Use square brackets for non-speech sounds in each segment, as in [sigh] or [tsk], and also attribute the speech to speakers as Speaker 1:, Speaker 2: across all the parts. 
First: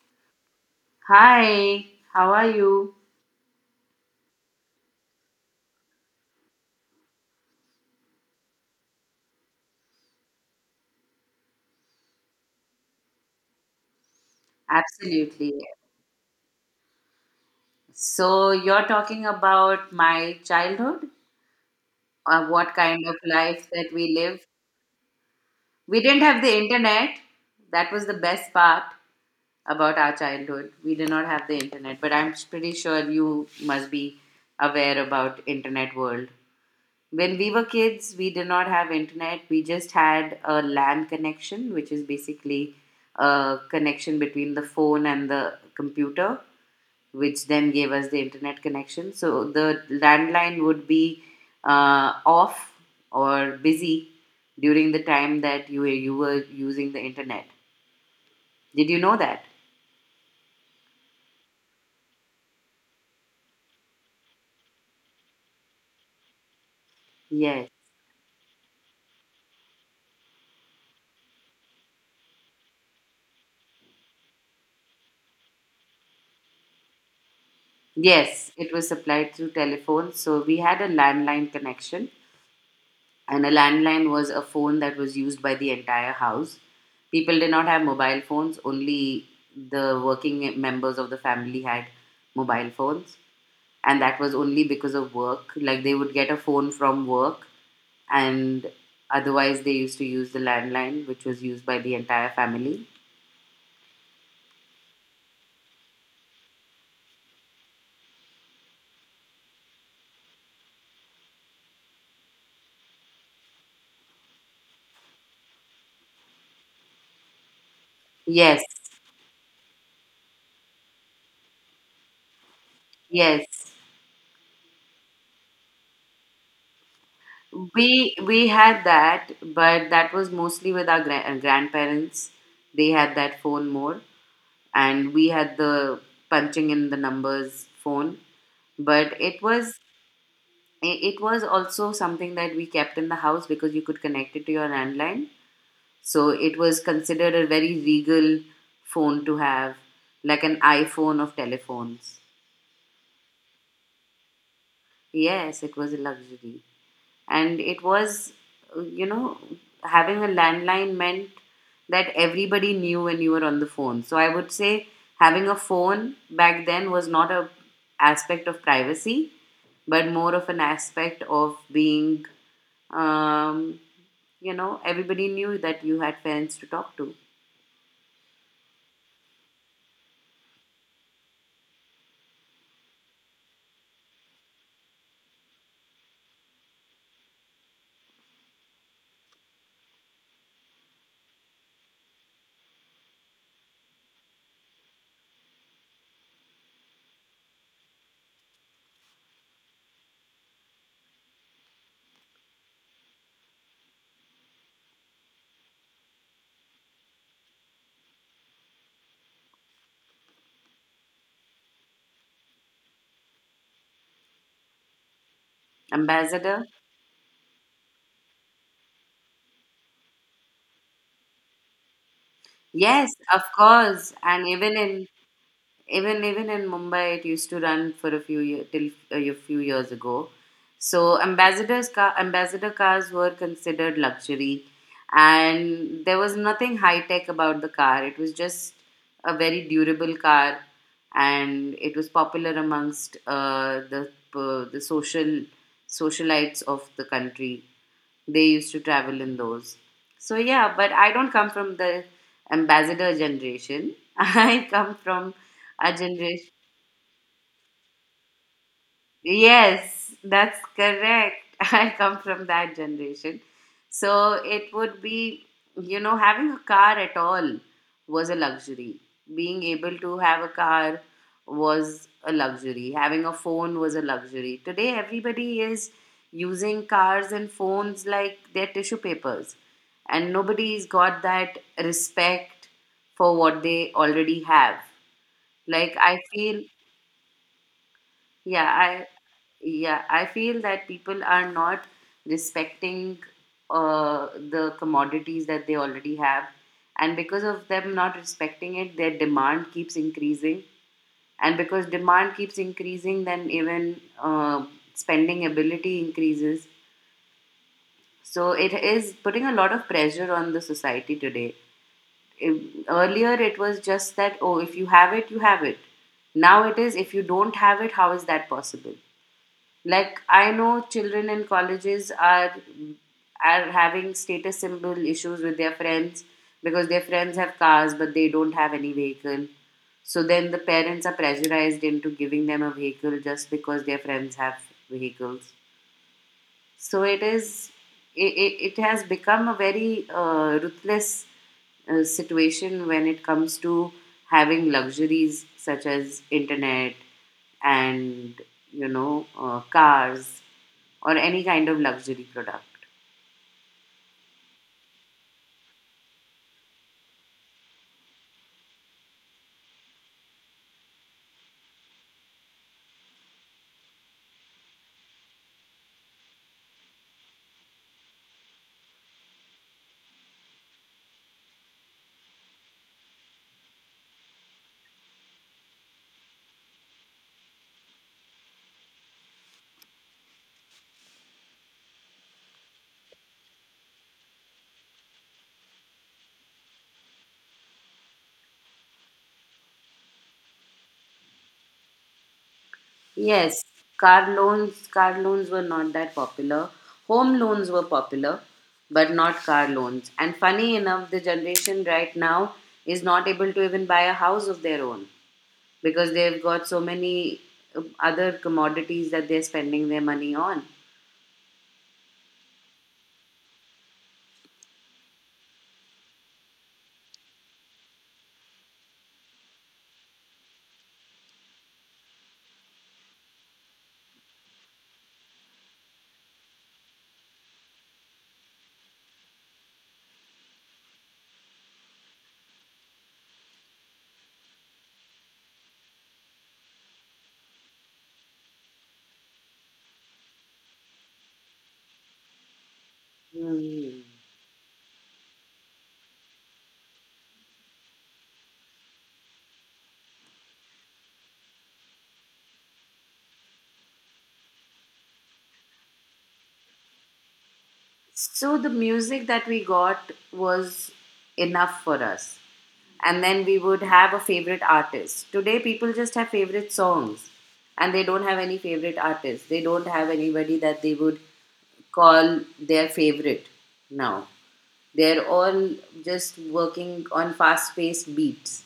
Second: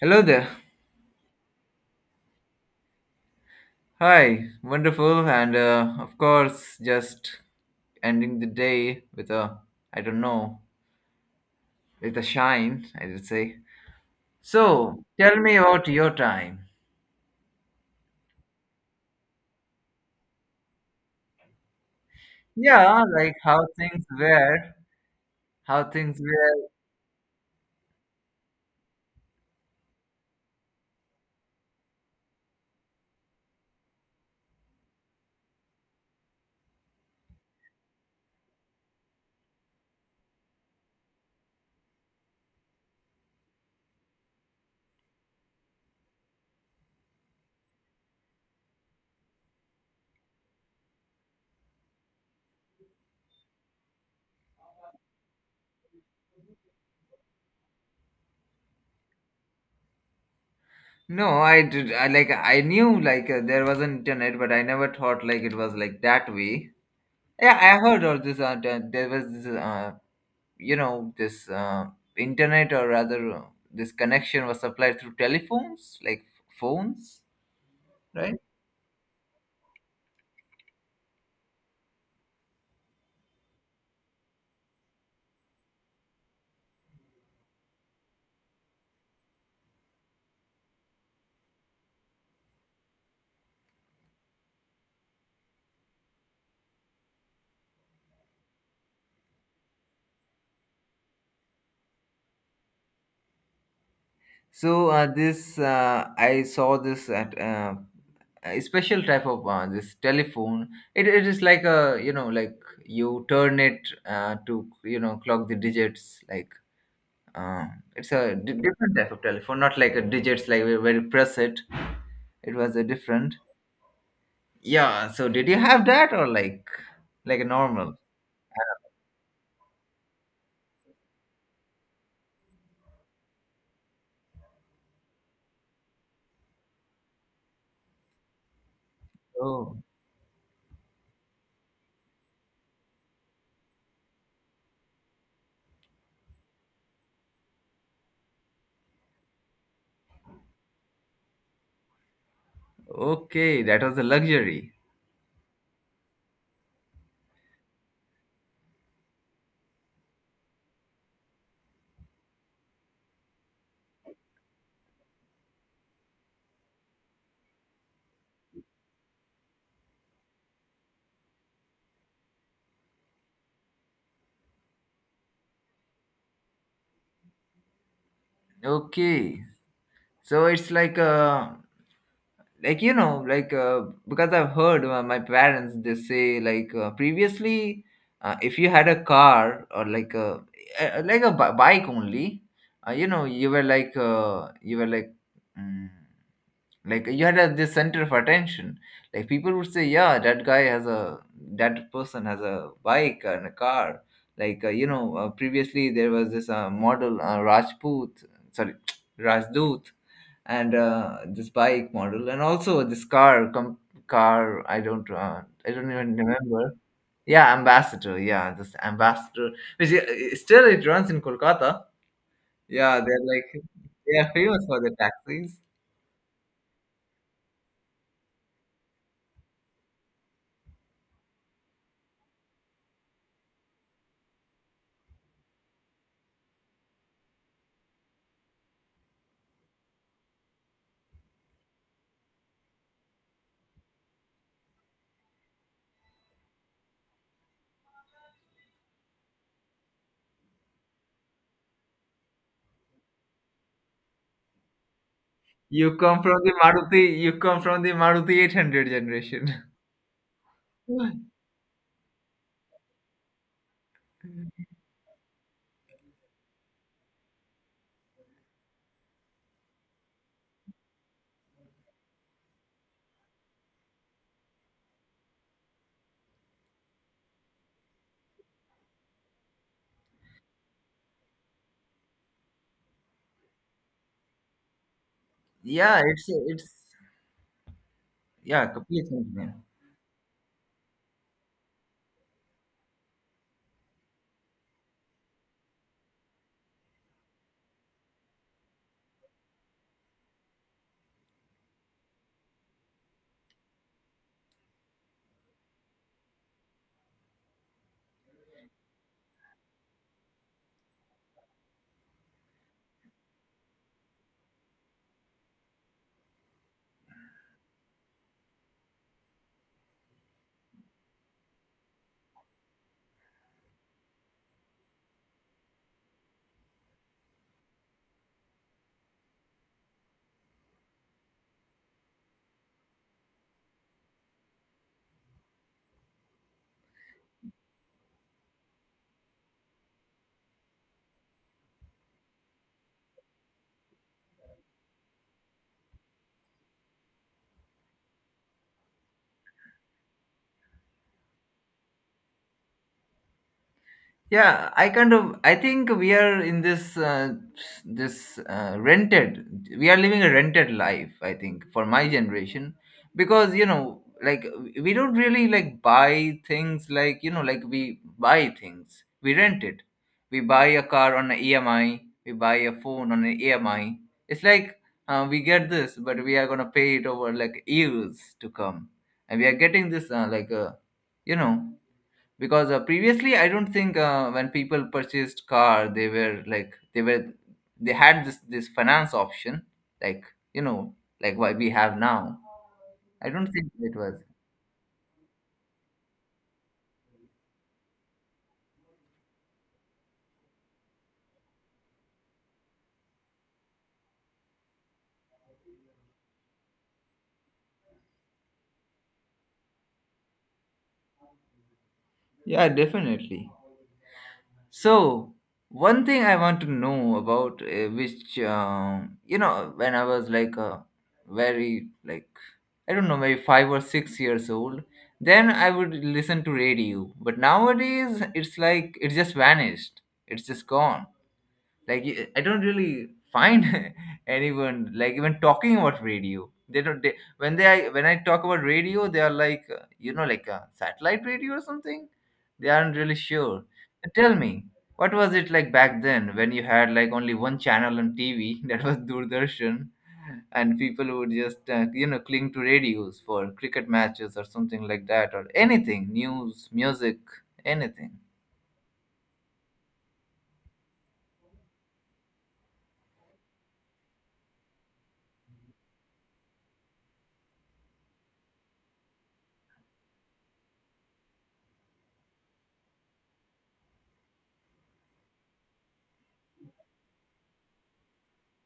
Speaker 1: Hello there.
Speaker 2: Hi, how are you?
Speaker 1: Hi. Wonderful. And of course, just ending the day with I don't know, with a shine, I would say. So, tell me
Speaker 2: Absolutely.
Speaker 1: about your time.
Speaker 2: So, you're talking about my childhood or what
Speaker 1: Yeah,
Speaker 2: kind of
Speaker 1: like how
Speaker 2: life that
Speaker 1: things
Speaker 2: we lived.
Speaker 1: were. How
Speaker 2: We
Speaker 1: things
Speaker 2: didn't have the
Speaker 1: were.
Speaker 2: internet. That was the best part about our childhood. We did not have the internet, but I'm pretty sure you must be aware about internet world. When we were kids, we did not have internet. We just had a LAN connection, which is basically a connection between the phone and the computer which then gave us the internet connection. So the landline would be off or busy during the time that you were using the internet. Did you know that?
Speaker 1: No, I did. I knew like there was an internet, but I never thought like it was like that way. Yeah,
Speaker 2: Yes.
Speaker 1: I heard all this. That there was this you know this internet, or rather this connection was supplied through telephones, like phones, right.
Speaker 2: Yes, it was supplied through telephone. So we had a landline connection, and a landline was a phone that was used by the entire house. People did not have mobile phones, only the working members of the family had mobile phones. And that was only because of work. Like they would get a phone from work, and otherwise they used to use the landline, which was used by the entire family.
Speaker 1: So this I saw this at a special type of this telephone. It is like, a you know, like you turn it to you know, clock the digits, like uh, it's a
Speaker 2: Yes,
Speaker 1: different type of telephone, not like a digits like where you press it. It was a different,
Speaker 2: yes.
Speaker 1: yeah. So did you have that, or like a normal?
Speaker 2: We had that, but that was mostly with our grandparents. They had that phone more, and we had the punching in the numbers phone. But it
Speaker 1: Oh,
Speaker 2: was it was also something that we kept in the house because you could connect it to your landline. So it was considered a very regal phone to have, like an iPhone of telephones.
Speaker 1: okay. That was a luxury.
Speaker 2: Yes, it was a luxury. And it was, you know, having a landline meant that everybody knew when you were on the phone. So I would say having a phone back then was not a aspect of privacy, but more of an aspect of being, um, you know, everybody knew that you had friends to talk to.
Speaker 1: Okay. So it's like like you know like uh, because I've heard my parents, they say like previously if you had a car or like a bike only, you know, you were like mm, like you had this center of attention. Like people would say, yeah, that guy has a, that person has a bike and a car. Like previously there was this model, rajput sorry [tsk] rajdoot. And this bike model, and also this car car, I don't I don't even
Speaker 2: Ambassador,
Speaker 1: remember. Yeah, ambassador, yeah, this ambassador, which still it runs in kolkata. Yeah,
Speaker 2: yes,
Speaker 1: they're
Speaker 2: of
Speaker 1: like [laughs]
Speaker 2: course.
Speaker 1: they are
Speaker 2: And
Speaker 1: famous
Speaker 2: even
Speaker 1: for the
Speaker 2: in
Speaker 1: taxis.
Speaker 2: even even in Mumbai, it used to run for a few year till a few years ago. So ambassadors car ambassador cars were considered luxury, and there was nothing high tech about the car. It was just a very durable car, and it was popular amongst the socialites of the country, they used to travel in those. So yeah, but I don't come from the ambassador generation. [laughs] I come from a
Speaker 1: You come from
Speaker 2: generation.
Speaker 1: the Maruti, you come from the Maruti 800 generation.
Speaker 2: Yes, that's
Speaker 1: [laughs]
Speaker 2: correct. [laughs] I come from that generation. So it would be, you know, having a car at all was a luxury. Being able to have a car was a luxury. Having a phone was a luxury. Today, everybody is using cars and phones like their tissue papers, and nobody's got that respect for what they already have. Like,
Speaker 1: Yeah,
Speaker 2: I
Speaker 1: it's
Speaker 2: feel
Speaker 1: it's yeah,
Speaker 2: yeah I
Speaker 1: please continue.
Speaker 2: yeah I feel that people are not respecting uh, the commodities that they already have, and because of them not respecting it, their demand keeps increasing, and because demand keeps increasing then even spending ability increases. So it is putting a lot of pressure on the society today. Earlier it was just that, oh, if you have it, you have it. Now it is, if you don't have it, how is that possible? Like, I know children in colleges are having status symbol issues with their friends because their friends have cars but they don't have any vehicle, so then the parents are pressurized into giving them a vehicle just because their friends have vehicles. So it is. It has become a very ruthless situation when it comes to having luxuries such as internet and, you know, cars or any kind of luxury product.
Speaker 1: Yeah, I kind of, I think we are in this rented, we are living a rented life, I think, for my generation, because you know, like we don't really like buy things, like you know, like we buy things, we rent it. We buy a car on an emi, we buy a phone on an emi. It's like we get this, but we are going to pay it over, like, years to come. And we are getting this like a you know because previously, I don't think when people purchased car, they were like, they had this finance option, like you know, like what we have now. I don't
Speaker 2: Yes,
Speaker 1: think it was.
Speaker 2: car loans were not that popular. Home loans were popular, but not car loans. And funny enough, the generation right now is not able to even buy a house of their own, because they've got so many other commodities that they're spending their money on.
Speaker 1: Yeah, definitely. So one thing I want to know about, which you know, when I was like a very, like, I don't know, maybe 5 or 6 years old, then I would listen to radio, but nowadays it's like it just vanished. It's just gone. Like I don't really find [laughs] anyone like even talking about radio. They don't, they, when they I, when I talk about radio, they are like you know, like a satellite radio or something. They aren't really sure.
Speaker 2: Mm.
Speaker 1: So tell me, what was it like back then when you had like only one channel on tv [laughs] that was doordarshan, and people would just you know, cling to radios for cricket matches or something like that, or anything, news, music, anything.
Speaker 2: So the music that we got was enough for us. And then we would have a favorite artist. Today, people just have favorite songs and they don't have any favorite artists. They don't have anybody that they would call their favorite now. They're all just working on fast paced beats.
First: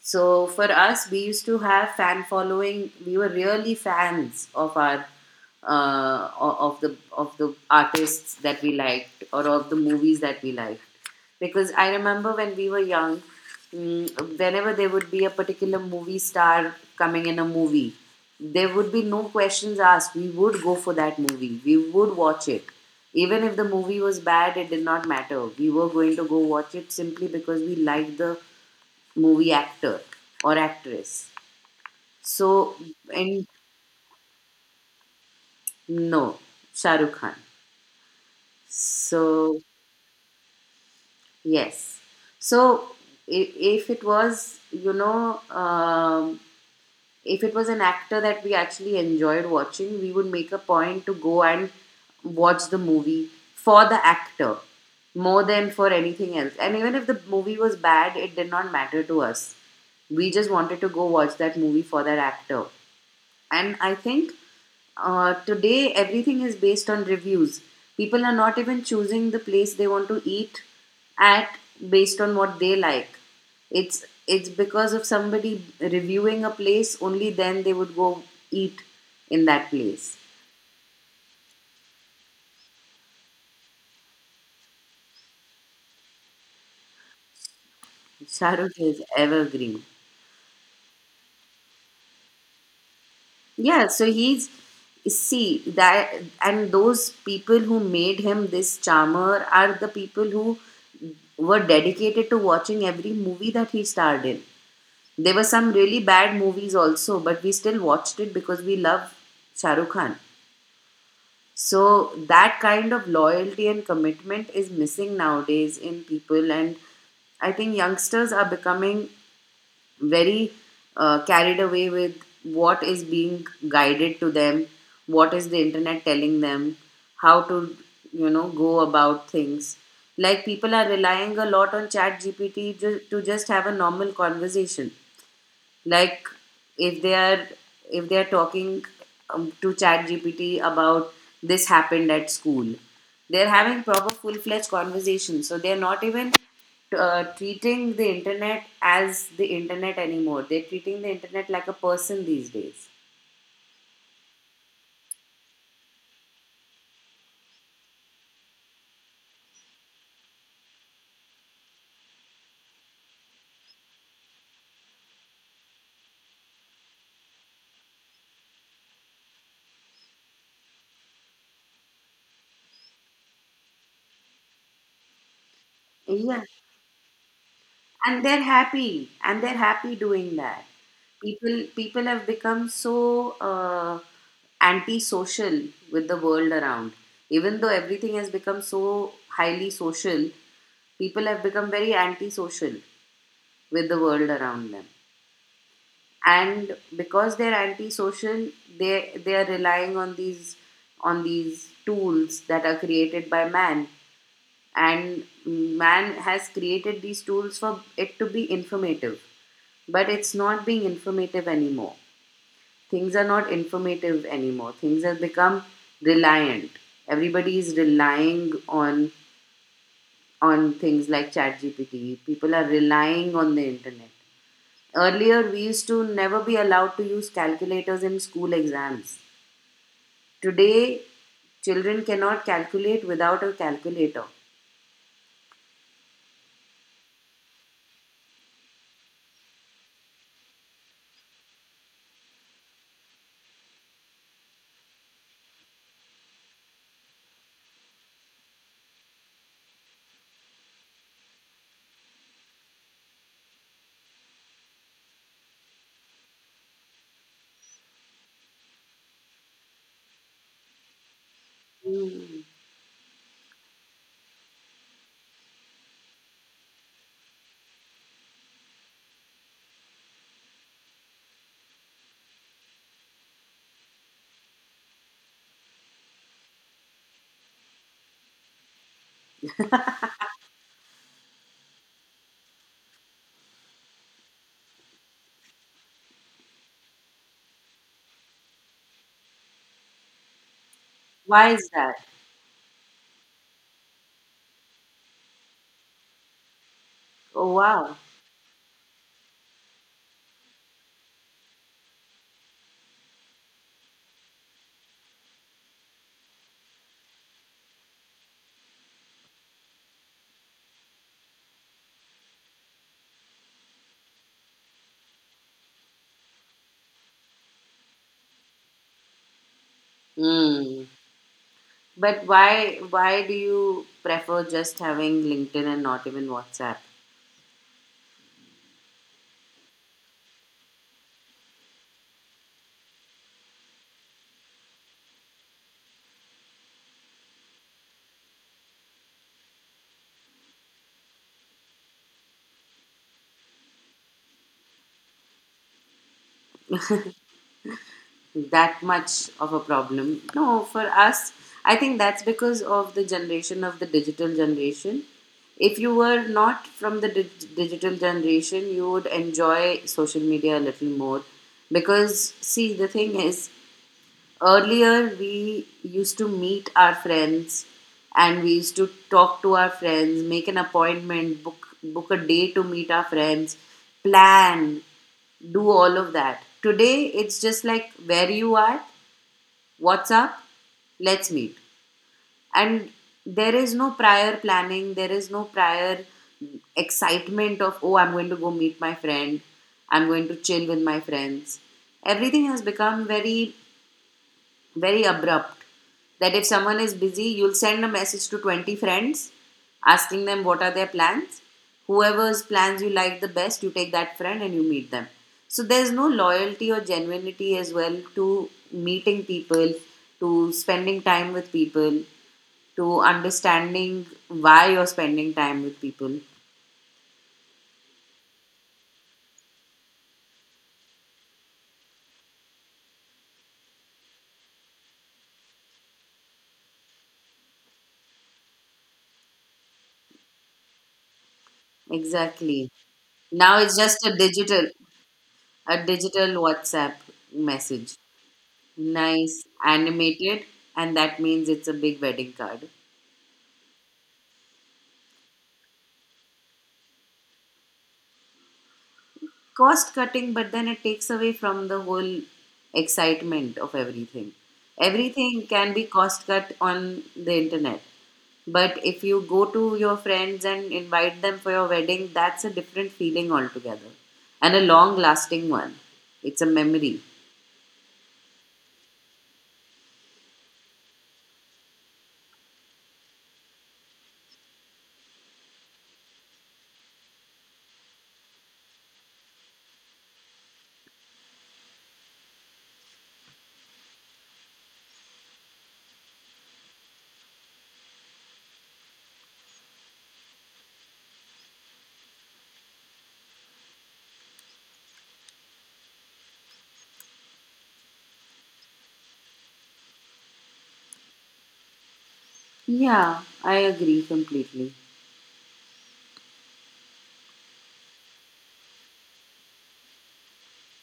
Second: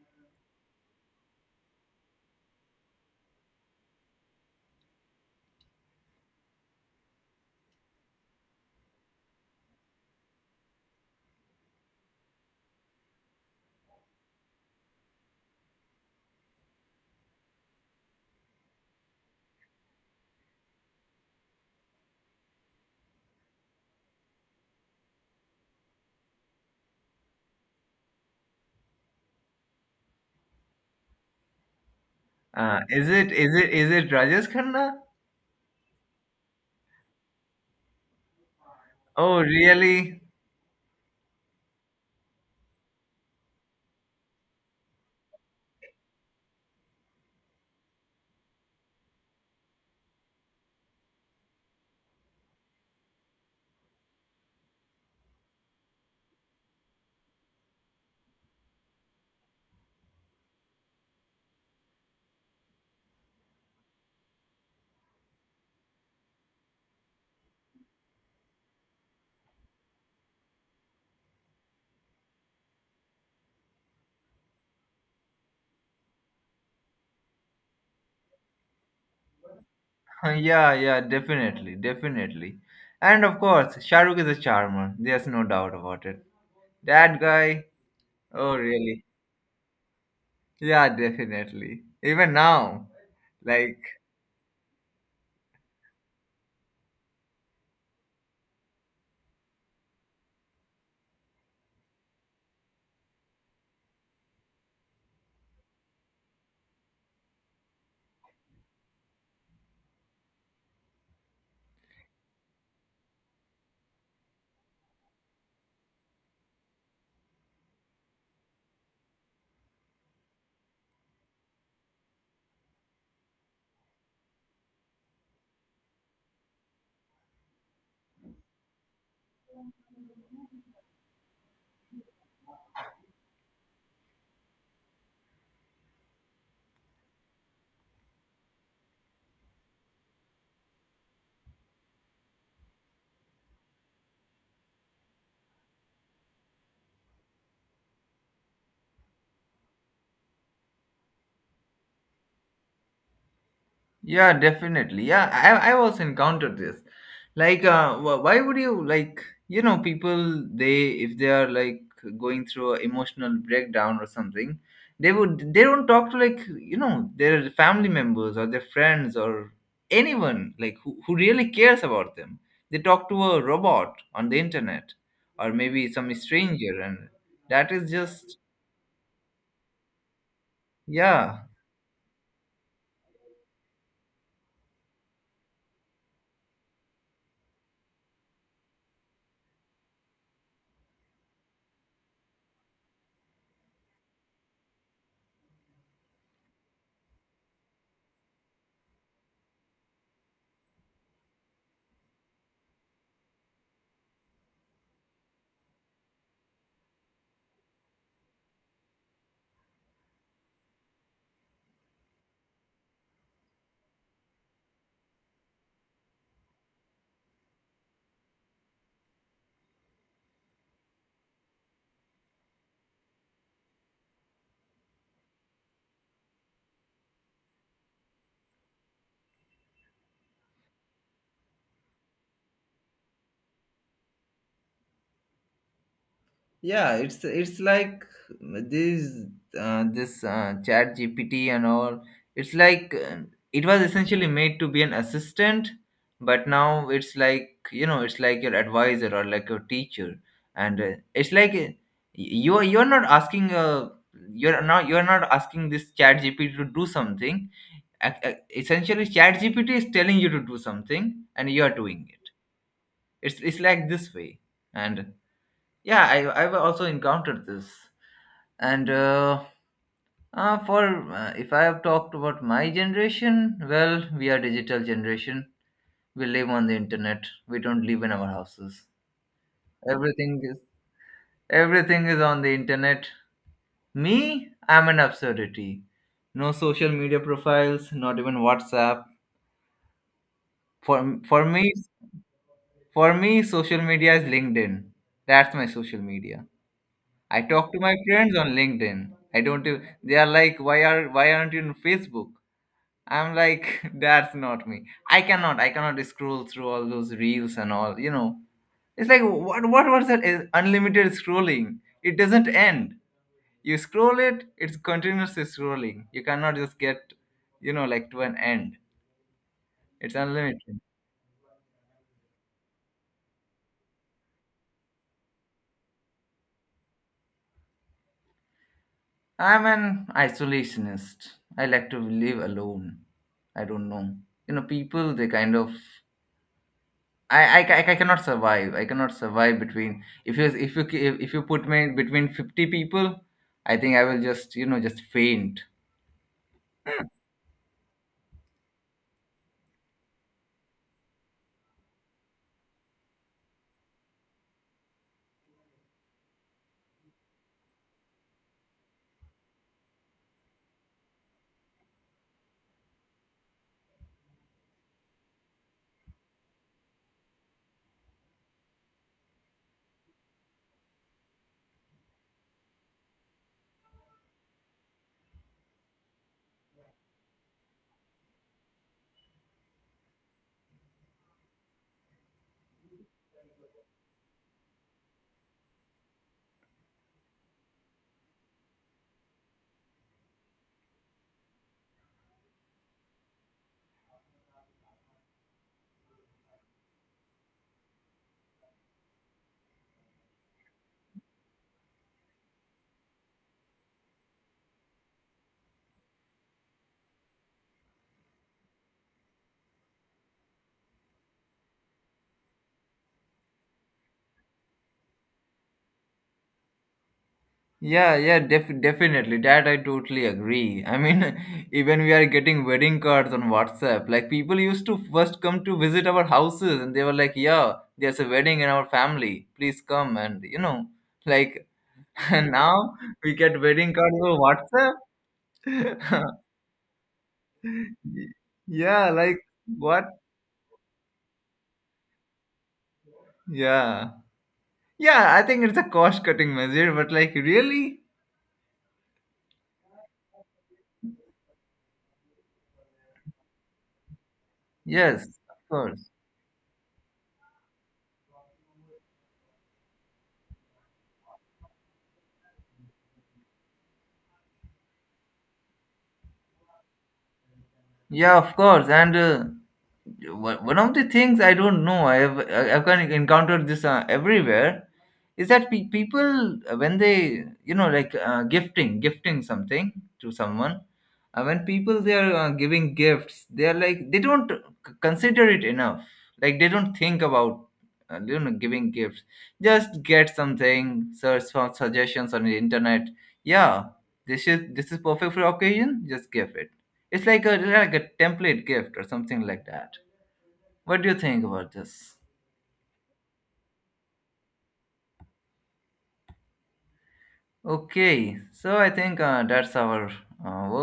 Speaker 2: So for us, we used to have fan following. We were really fans of our of the artists that we liked or of the movies that we liked. Because I remember when we were young, whenever there would be a particular movie star coming in a movie, there would be no questions asked. We would go for that movie. We would watch it. Even if the movie was bad, it did not matter. We were going to go watch it simply because we liked the movie actor or actress. So,
Speaker 1: uh, is it
Speaker 2: and
Speaker 1: is it is it rajesh khanna?
Speaker 2: no, Shah Rukh Khan.
Speaker 1: Oh,
Speaker 2: So,
Speaker 1: really? [laughs]
Speaker 2: yes. So, if it was, you know, if it was an actor that we actually enjoyed watching, we would make a point to go and watch the movie for the actor more than for anything else. And even if the movie was bad, it did not matter to us. We just wanted to go watch that movie for that actor. And I think today everything is based on reviews. People are not even choosing the place they want to eat at based on what they like. It's because of somebody reviewing a place only then they would go eat in that place.
Speaker 1: Yeah, yeah, definitely, definitely. And of course, Shahrukh is a charmer. There's no doubt about it. That guy, oh,
Speaker 2: Shah Rukh is
Speaker 1: really?
Speaker 2: evergreen.
Speaker 1: Yeah, definitely. Even now, like,
Speaker 2: Yeah, so he's see that, and those people who made him this charmer are the people who were dedicated to watching every movie that he starred in. There were some really bad movies also, but we still watched it because we love Shah Rukh Khan. So that kind of loyalty and commitment is missing nowadays in people, and I think youngsters are becoming very carried away with what is being guided to them, what is the internet telling them, how to, you know, go about things. Like, people are relying a lot on Chat GPT to just have a normal conversation. Like, if they are if they are talking, to ChatGPT about this happened at school, they're having proper full-fledged conversations, so they're not even treating the internet as the internet anymore, they're treating the internet like a person these days.
Speaker 1: yeah, definitely. Yeah, I also encountered this. Like, why would you like? You know, people, they, if they are like going through an emotional breakdown or something, they don't talk to, like you know, their family members or their friends or anyone like who really cares about them. They talk to a robot on the internet, or maybe some
Speaker 2: Yeah,
Speaker 1: stranger, and that is just
Speaker 2: and they're happy doing that.
Speaker 1: yeah
Speaker 2: People have become so antisocial with the world around, even though everything has become so highly social, people have become very antisocial with the world around them, and because they're antisocial, they are relying on these, on these tools that are created by man, and man has created these tools for it to be informative, but it's not being informative anymore. Things are not informative anymore, things have become reliant. Everybody is relying on things like ChatGPT. People are relying on the internet. Earlier, we used to never be allowed to use calculators in school exams. Today, children cannot calculate without a calculator.
Speaker 1: yeah. It's like this this chat gpt and all. It's like it was essentially made to be an assistant, but now it's like you know, it's like your advisor or like your teacher. And it's like you're not asking you're not asking this chat gpt to do something. Essentially, chat gpt is telling you to do something, and you're doing it.
Speaker 2: Hmm.
Speaker 1: It's like this way. And yeah, I've also encountered this. And for if I have talked about my generation, well, we are digital generation. We live on the internet. We don't live in our houses. Everything is everything is on the internet. Me, I'm an absurdity. No social media profiles, not even WhatsApp. For for
Speaker 2: Why is
Speaker 1: me,
Speaker 2: that?
Speaker 1: for me, social media is LinkedIn. That's my social media. I
Speaker 2: Oh,
Speaker 1: talk to my
Speaker 2: wow.
Speaker 1: friends on LinkedIn. I don't. Do- They are like, why are, why aren't you on Facebook? I'm like, [laughs] that's not me. I cannot scroll through all those reels and all. You know, it's like, what was that? Is unlimited scrolling. It doesn't end. You scroll it. It's continuous scrolling. You cannot just get, you know, like, to an end. It's unlimited.
Speaker 2: Mm. But why do you prefer just having LinkedIn and not even WhatsApp?
Speaker 1: I'm an isolationist. I like to live alone. I don't know. You know, people, they kind of I cannot survive. I cannot survive between, if you if you put me between 50 people, I think I will just, you know, just faint.
Speaker 2: That much of a problem? No, for us, I think that's because of the generation of the digital generation. If you were not from the digital generation, you would enjoy social media a little more, because see the thing is, earlier, we used to meet our friends and we used to talk to our friends, make an appointment, book a day to meet our friends, plan, do all of that. Today, it's just like, where you are, what's up, let's meet. And there is no prior planning, there is no prior excitement of, oh, I'm going to go meet my friend, I'm going to chill with my friends. Everything has become very very abrupt, that if someone is busy you'll send a message to 20 friends asking them what are their plans, whoever's plans you like the best you take that friend and you meet them. So there's no loyalty or genuinity as well to meeting people, to spending time with people, to understanding why you're spending time with people.
Speaker 1: Yeah, yeah, definitely. That I totally agree. I mean, [laughs] even we are getting wedding cards on WhatsApp. Like, people used to first come to visit our houses, and they were like, "Yeah, there's a wedding in our family. Please come." And you know, like, [laughs] and
Speaker 2: Exactly.
Speaker 1: now we
Speaker 2: Now
Speaker 1: get
Speaker 2: it's
Speaker 1: wedding
Speaker 2: just a
Speaker 1: cards over
Speaker 2: digital,
Speaker 1: WhatsApp.
Speaker 2: a digital whatsapp message.
Speaker 1: [laughs] Yeah, like,
Speaker 2: Nice,
Speaker 1: what?
Speaker 2: animated, and that means it's a big wedding card.
Speaker 1: Yeah. Yeah, I think it's a cost-cutting measure, but like, really?
Speaker 2: Cost cutting, but then it takes away from the whole excitement of everything.
Speaker 1: Yes,
Speaker 2: Everything
Speaker 1: of
Speaker 2: can be
Speaker 1: course.
Speaker 2: cost cut on the internet. But if you go to your friends and invite them for your wedding, that's a different feeling altogether and a long lasting one. It's a memory.
Speaker 1: Yeah, of course. And one of the things, I don't know, I've kind of encountered this everywhere, is that people, when they, you know, like, gifting something to someone, when people, they are giving gifts, they are like, they don't consider it enough. Like, they don't think about you know, giving gifts. Just get something, search for suggestions on the internet. Yeah, this is, this is perfect for occasion. Just give it. It's like a, like a template gift or something like that. What do you think about this?
Speaker 2: Yeah, I agree completely.
Speaker 1: Okay, so I think that's our work.